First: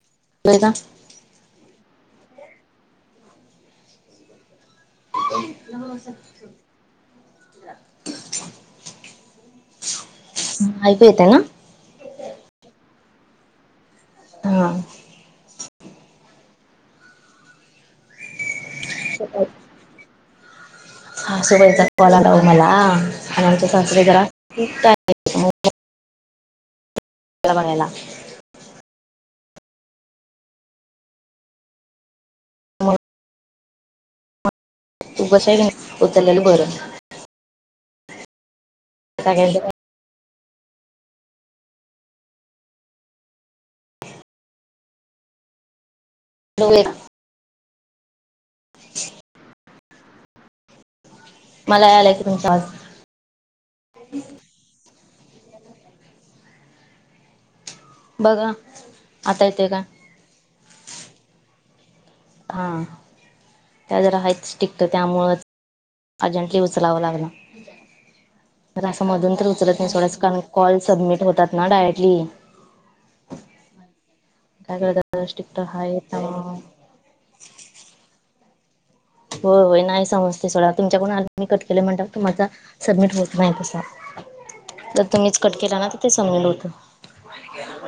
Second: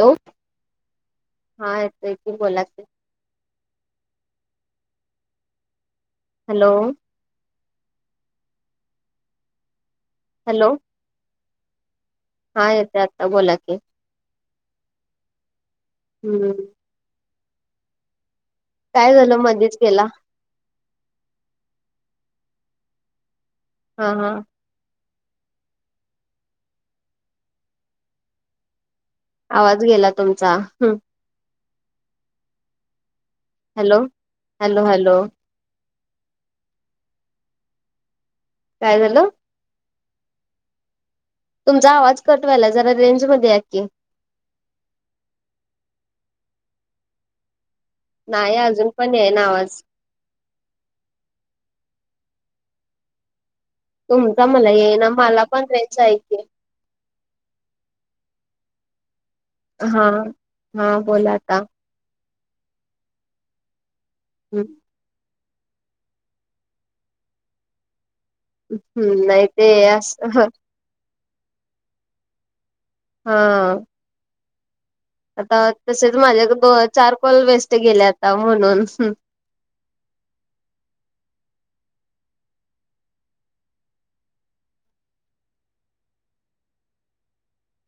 Hello नाय ना हा येतय की बोला की हो सर हॅलो [inaudible] हॅलो ऐकू येत ये ना हा येत आत्ता बोला की? हा हम्म काय झालं? मध्येच केला हा सासूबाईचा कॉल आला वो मला आणि आमच्या सासूबाई हा जरा हा - मला [inaudible] आवाज गेला तुमचा ह ह [inaudible] हॅलो. हॅलो हॅलो तो बसेले उचलेल बरं. काय झाल? ह [inaudible] तुमचा आवाज कट व्हायलाय. जरा रेंज मध्ये या की. [unintelligible] नाही अजून पण येयना आवाज. मला यालाय की तुमचा आवाज. तुमचा मला येयना. मला पण रेज हाय की. बघा आता येतोय का? हा हा बोला आता. हा त्या जरा हायच हम्म स्ट्रीट त्यामुळ अर्जेंटली उचलावं लागला. तर असं हम्म मधून तर ते उचलत नाही अस सोडाच. कारण कॉल सबमिट होतात ना डायरेक्टली. हा. [unintelligible] आता हाय तसेच माझ्या त्यामुळं दो चार कॉल वेस्ट गेले आता. म्हणून. होय होय नाही समजते सोडा. तुमच्याकडून आलय मी कट केले म्हणल्यावर तुम्हाचा सबमिट होत नाही तसा. जर तुम्हीच कट केला ना तर ते सबमिट होत.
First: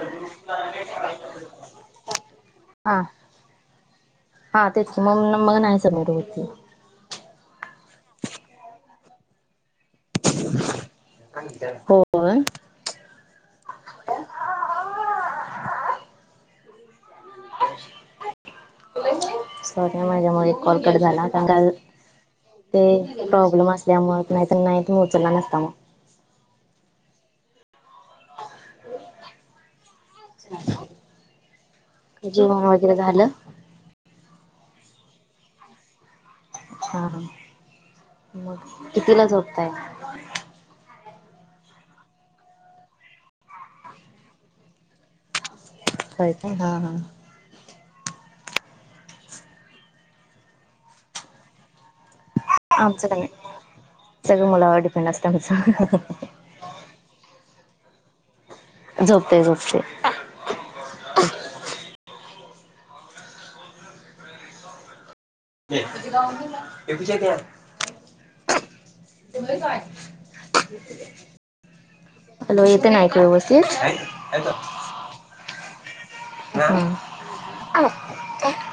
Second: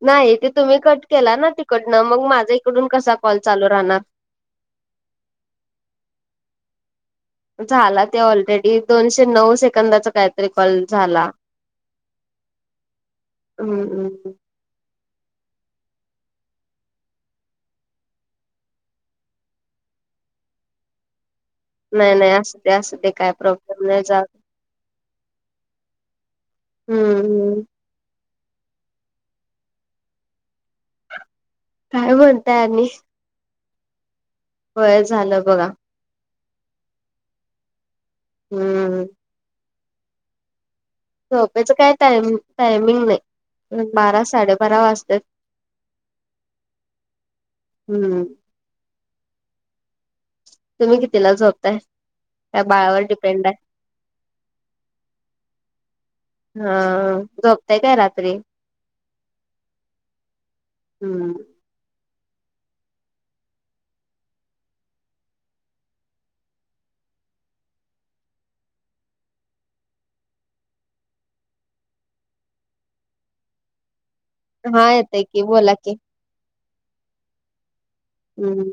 नाही ते तुम्ही कट केला ना तिकडनं. मग माझा इकडून हा कसा कॉल चालू राहणार. हा तेच की. म मग नाही सबमिट होत ते. झाला तो ऑलरेडी. दोनशे नऊ सेकंदाचा काहीतरी कॉल झाला. होय हम्म्म. सॉरी ह. माझ्या मुळ एक कॉलकट झाला. पण काय झा नाही नाही असू दे असू दे ते काय प्रॉब्लेम नाही जा असल्यामुळे. नाहीत नाही उचलला नसता मग. हम्म हम्म. काय म्हणताय जेवण आणि वगैरे झालं? होय झालं बघा. हा हा. मग हम्म कितीला झोपताय? झोपेच काय टायम टायमिंग नाही. बारा साडेबारा वाजत्यात. होय का? हा हा. हम्म. तुम्ही कितीला झोपताय? त्या बाळावर आमचं काय नाही. डिपेंड आहे सगळं मुलावर डिपेंड असतं आमचं. हा झोपताय काय रात्री? झोपते झोपते. हम्म. [inaudible] [inaudible] हॅलो येते ना ऐकू व्यवस्थित? हा येतय की, बोला की. ह. हम्म [inaudible]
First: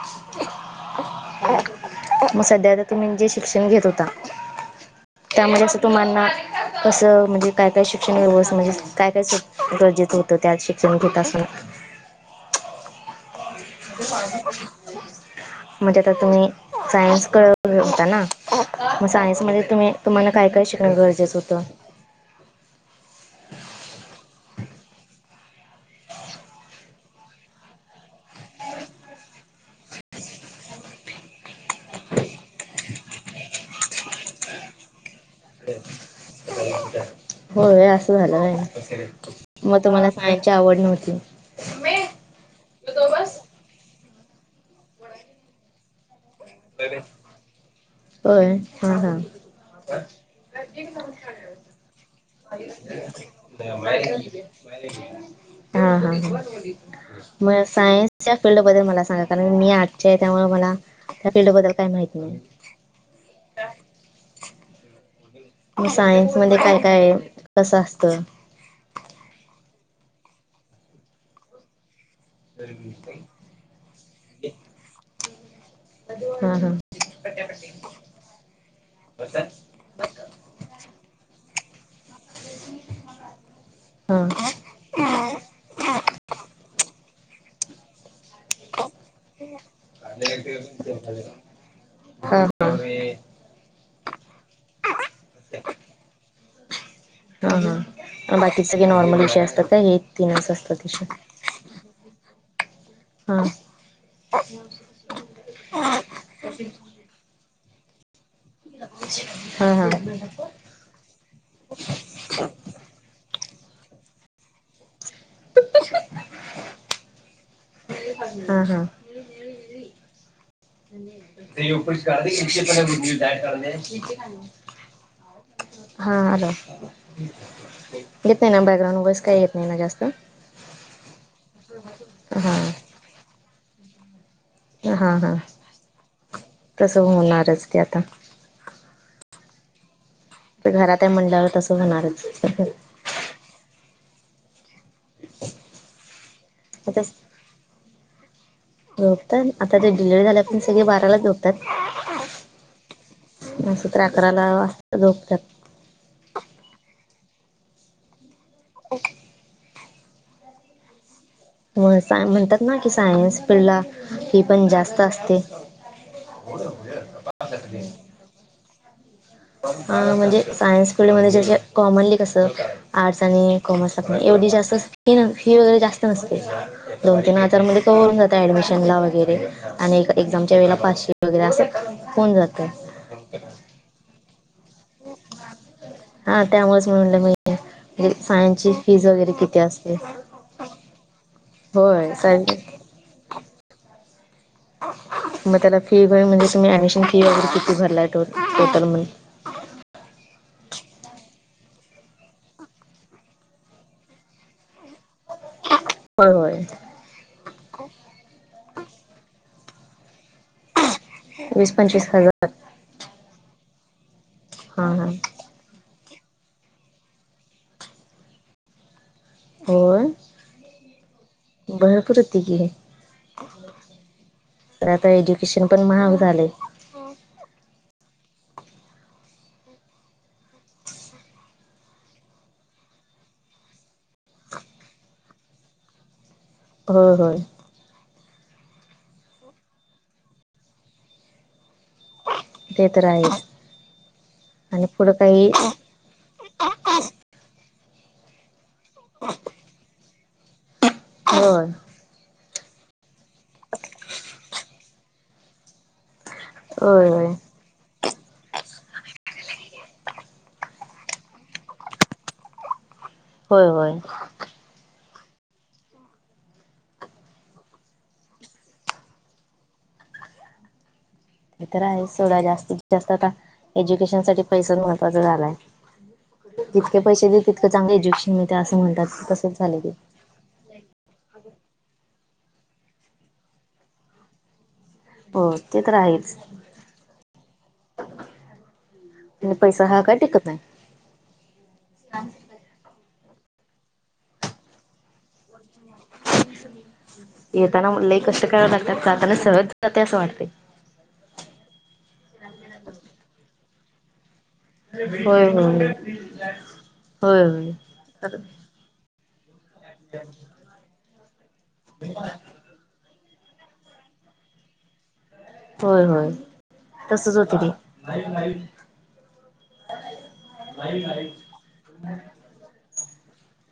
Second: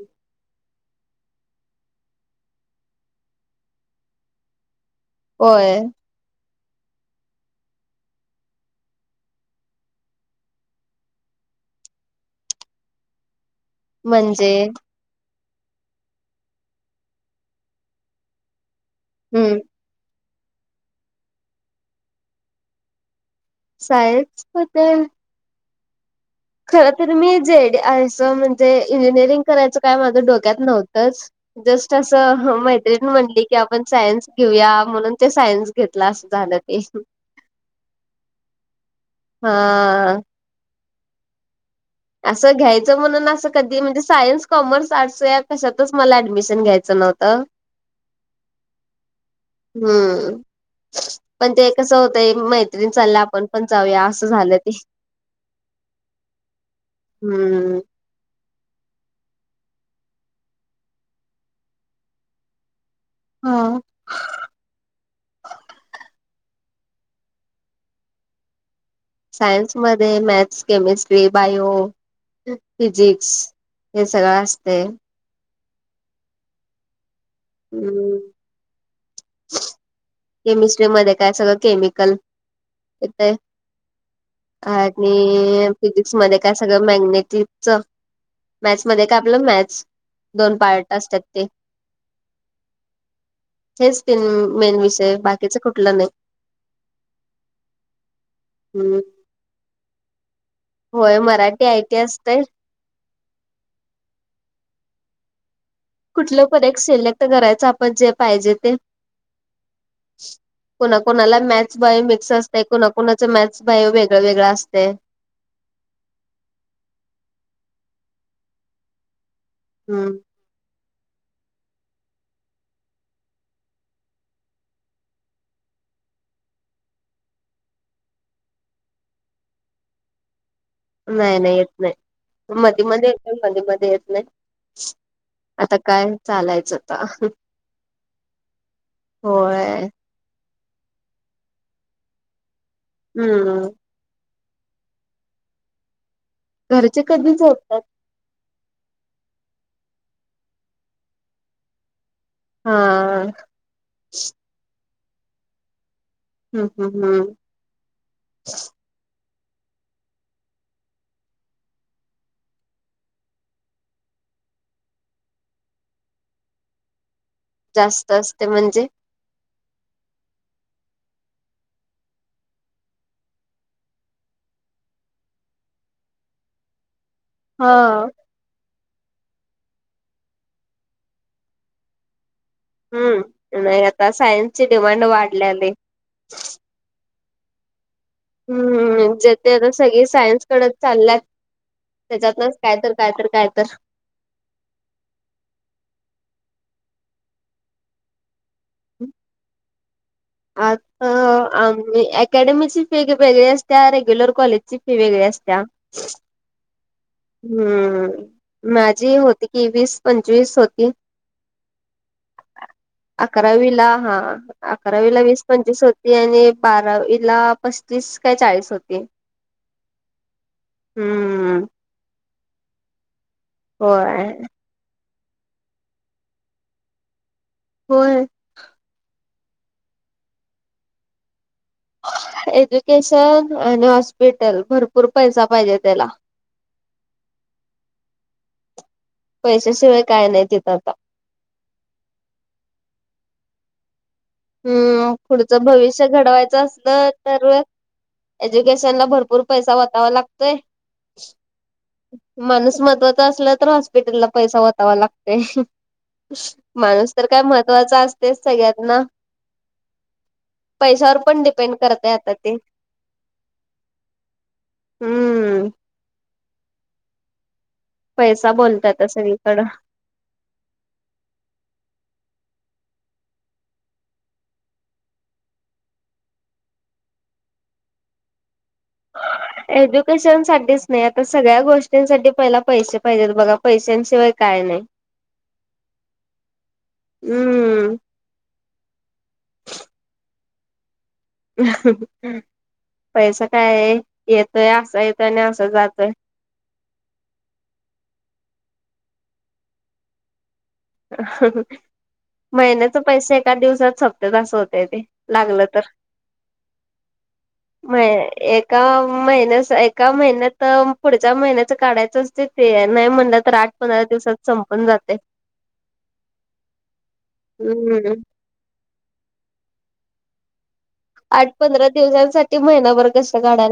मग सध्याता तुम्ही जे शिक्षण घेत होता. त्यामध्ये होय असं तुम्हाना [inaudible] कसं म्हणजे काय काय शिक्षण व्यवस्थ म्हणजे काय काय गरजेचं होतं. त्यात शिक्षण घेेत असताना. म्हणजे म्हणजे आता तुम्ही सायन्स करत होता ना? मग सायन्स हम्म मध्ये तुम्ही तुम्हाला काय काय शिकणं गरजेचं होतं? सायन्स मध्ये खर तररी मी जे डी आयचं म्हणजे इंजिनिअरिंग करायचं काय माझं डोक्यात नव्हतंच. जस्ट असं मैत्रिणी म्हणली की आपण सायन्स घेऊया म्हणून ते सायन्स घेतला असं झालं ते. होय असं झालं होय मग तुम्हाला हा सायन्सची आवड नव्हती? असं घ्यायचं म्हणून असं कधी म्हणजे सायन्स, कॉमर्स, आर्टस या कशातच मला ऍडमिशन घ्याचं नव्हतं. होय हा हा. हम्म.. पण ते कसं होतंय एक मैत्रीण चालल्या आपण पण जाऊया असं झालं ते. हा हा हा मग हम्म. सायनस या फिल्डबद्दल मला सांगा कारण मी आर्ट्सची आहे, त्यामुळे मला त्या फिल्डबद्दल काही माहिती नाही. ह. म सायन्समध्ये काय काय हाय कसं असतं? सायन्स मध्ये मॅथ्स, केमिस्ट्री, बायो, फिजिक्स हे सगळं असतय. हा हा. हम्. [unintelligible] केमिस्ट्री मध्ये काय सगळं केमिकल येतय. हां आणि फिजिक्स मध्ये काय सगळं मॅग्नेटिकच मॅथ्समध्ये काय आपलं मॅथ्स दोन पार्ट असतात ते. हां हां हेच तीन मेन विषय बाकीच कुठलं नाही. हा हा बाकीचे सगळे हम्म नॉर्मल विषय असतात का हे तीनच असतात? विषय होय मराठी आय टी असतय. हा. [inaudible] कुठलं पण एक सिलेक्ट करायचं आपण जे पाहिजे. हा हा. कोणाकुणाला मॅथ्स बायो मिक्स असतय, कोणाकुणाच मॅथ्स बायो वेगळं वेगळं असतय. [unintelligible] हा हा. हम्म. [unintelligible] हा हॅलो येत नाही ना बॅकग्राउंड वाईस काही येत नाही ना जास्त? नाही नाही येत नाही मधी हां मधी येत मधी मध्ये येत नाही. हां हां आता काय चालायचं तसं आता. होणारच ते आता होय. आता घरात आहे म्हणल्यावर तसं होणारच. हम्म. [inaudible] घरचे कधी झोपतात? झोपतात आता ते डिलव्हरी झाल्यापासून ते सगळे बारालाच झोपतात. हा अस तर अकराला [inaudible] झोपतात. हम् हम् हम्. ओके. मग म्हणतात ना की सायन्स फील्डला फी पण जास्त असते. [inaudible] जास्त असते म्हणजे. हा म्हणजे सायन्स फिल्डमध्येध्ये ज कॉमनली कसं आर्ट्स आणि कॉमर्स ला एवढी जास्त फ फी वगैरे जास्त नसते. दोन तीन ह हजारमध्ये कव्हर होउन जातं. ॲडमिशनला वगैरे आणि एक्झामच्या वेळेला पाचशे वगैरे असं होऊन जातं. हम्म नाही आता सायन्स ची डिमांड वाढल्या लय. म्हणूनच म्हणलं मी सायन्स फीज हम्म वगैरे जे ते किती आता असते. सगळे सायन्स कडे चालल्यात होय. त्याच्यातनच काय तर काय तर काय तर [unintelligible] मग त्याला फी व म्हणजे तुम्ही ऍडमिशन फी वगैरे किती भरलाय टोटल मिळून. [inaudible] अकॅडमीची फी वेगळी असत्या रेग्युलर कॉलेजची फी वेगळी असत्या. होय होय. हम्म माझी होती की वीस पंचवीस होती. वीस पंचवीस हजार. अकरावीला हा हां हां अकरावीला वीस पंचवीस होती आणि बारावीला पस्तीस काय चाळीस होती होय, हम्म भरपूर होतं की. वय. तर आता एड्युकेशन पण महाग झाले‌. होय. एज्युकेशन आणि हॉस्पिटल भरपूर पैसा पाहिजे त्याला. होय होय. पैशाशिवाय काय नाही तिथं आता. ते तर आहेच. आणि पुढं हम्म काही पुुढचं भविष्य घडवायचं असलं तर एज्युकेशन ला भरपूर पैसा वटवा लागतोय. होय. माणूस महत्त्वाचा असला तर हॉस्पिटलला पैसा वतावा लागतंय. होय माणूस तर होय काय महत्त्वाचा असतेच सगळ्यातना. पैशावर पण डिपेंड करतय आता ते. होय होय. हम्म. पैसा बोलतातय सगळीकडं. हे तर आहे सोडा जास्तीत जास्त आता एज्युकेशन साठी पैसा महत्त्वाचा झालाय. जितके पैसे देत तितकं चांगलं एज्युकेशन मिते असं म्हणतात कसं एजु पैशांसाठीच नाही आता सगळ्या गोष्टींसाठी पहिला पैसे पाहिजेत बघा पैशांशिवाय काय नाही. हो ते तर आहेच. हम्म पैसा हाय काय टिकतं नाही. पैसा काय येतोय असा येतोय आणि असा जातोय येताना म लई कष्ट कराव लागतात आणि जाताना सहजच जाते असं वाटते. महिन्याचं पैसे एकाच दिवसात सपत्यात अस होतं होय लागलं तर होय होय म होय एक एका महिन्या एका महिन्यात पुढच्या महिन्याच काढायचं असते ते नाही म्हणलं तर आठ पंधरा दिवसात संपून जातय होय होय तसच होतय हम्म ते आठ पंधरा दिवसांसाठी महिनाभर कष्ट काढाय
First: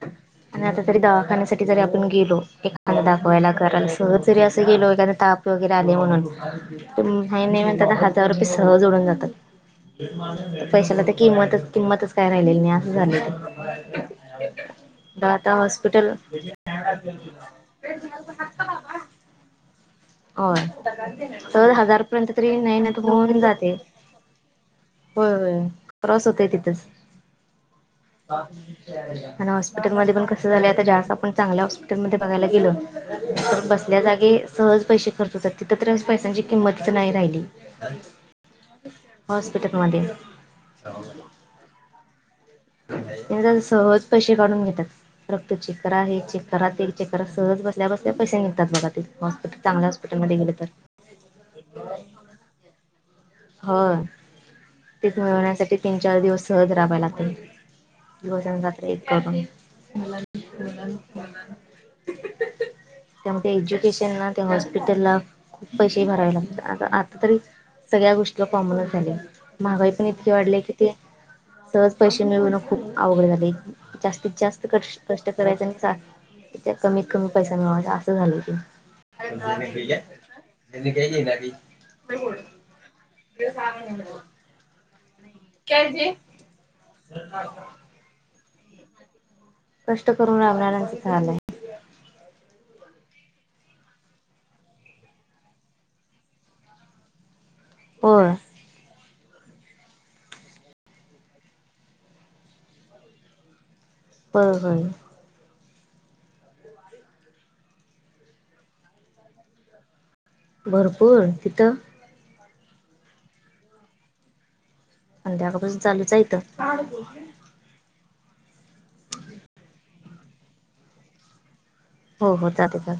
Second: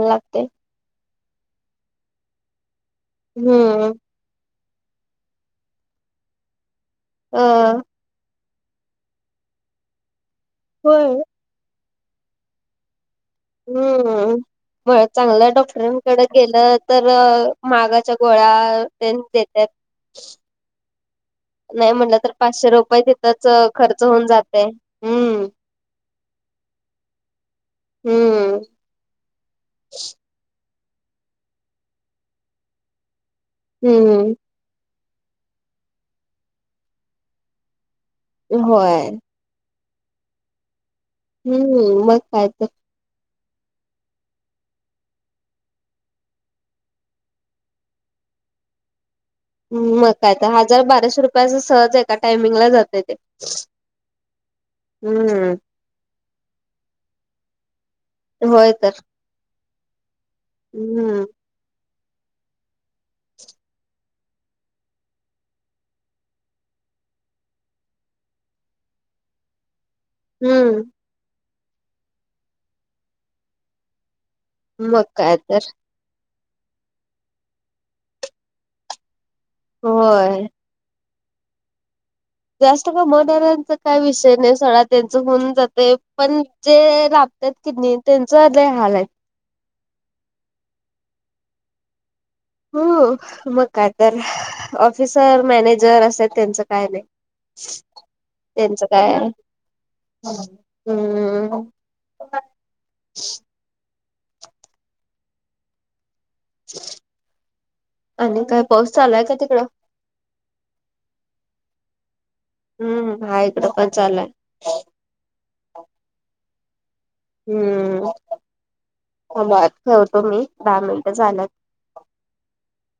आणि आता तरी दवाखान्यासाठी जरी आपण गेलो एखादा दाखवायला कराला हम्म सहज जरी अस गेलो एखादा ताप वगैरे आले म्हणून नाही नाही अ म्हणताना ह जार रुपये सहज उडून जातात पैशाला होय तर किंमत किंमतच काय राहिलेली नाही असं झालंय ते मग चांगल्या डॉक्टरांकडे गेलं तर महागाच्या गोळ्या तेन देत त्यात होय सहज नाही म्हटलं हजारपर्यंत तर तरी नाही पाचशे नाही रुपये म्हणेपरेंत तिथंच अ, जातय खर्च होऊन जातय. होय हम्म होय त्रास होतोय तिथचं हम्म आणि हॉस्पिटल मध्ये पण कस झालंय आता जास्त आप ण चांगल्या हॉ स्पिटल मध्ये बघायला गेलं तर बसल्या हम्म जागी सहज पैशे खर्च होतात तिथं तर पैशांची किंमतच नाही राहिली. होय हॉस्पिटलमध्ये हम्म मग काय तर तेनी तर सहज पैसे काढून घेतात. रक्त चेक करा हे चेक करा ते चेक करा सहज बसल्या बसल्या पैसे निघतात बघा तिथं पण मग काय तर हजार बाराशे रुपये असं सहज एका टायमिंगला जातय ते हं तेच हम्म मिळवण्यासाठी तीन-चार दिवस सहज राबाय लागतय भजन होय रात्री तर एक करून हम्म [inaudible] त्यामूळे त्या एज्युकेशन ना त्या हॉस्पिटलला खूप पैसेही भरावे लागतात आ आता तरी सगळ्या गोष्टी कॉमनच झालंय महागाई पण इतकी वाढल्या कि हम्म ती सहज पैशे मिळवनं खूप अवघड झालय जास्तीत जास्त क मग कष्ट काय करायच तर आणि त त्या कमीत कमी पैसा मिळवायचा असं झालंय ते होय. [unintelligible] जास्त कमवणाऱ्यांचं काय विषय नाही सोडा त्यांचं होऊन जातय पण जे राबत्यात की नाही त्यांचं लई हाल आहेत कष्ट करून राबणाऱ्यांचंच हाल हाय हं मग काय तर ऑफिसर मॅनेजर असत्यात त्यांचं काय नाही ह [inaudible] होय त्यांचं काय हम्म होय होय आणि काय पाऊस चालू हाय काय तिकडं? भरपूर तिथं हम्म हाय इथं पण चालू हाय संध्याकाळ पासून चालूच यथं. हम्म ठेवतो मी दहा मिनिट झालेत. हो हो चालतं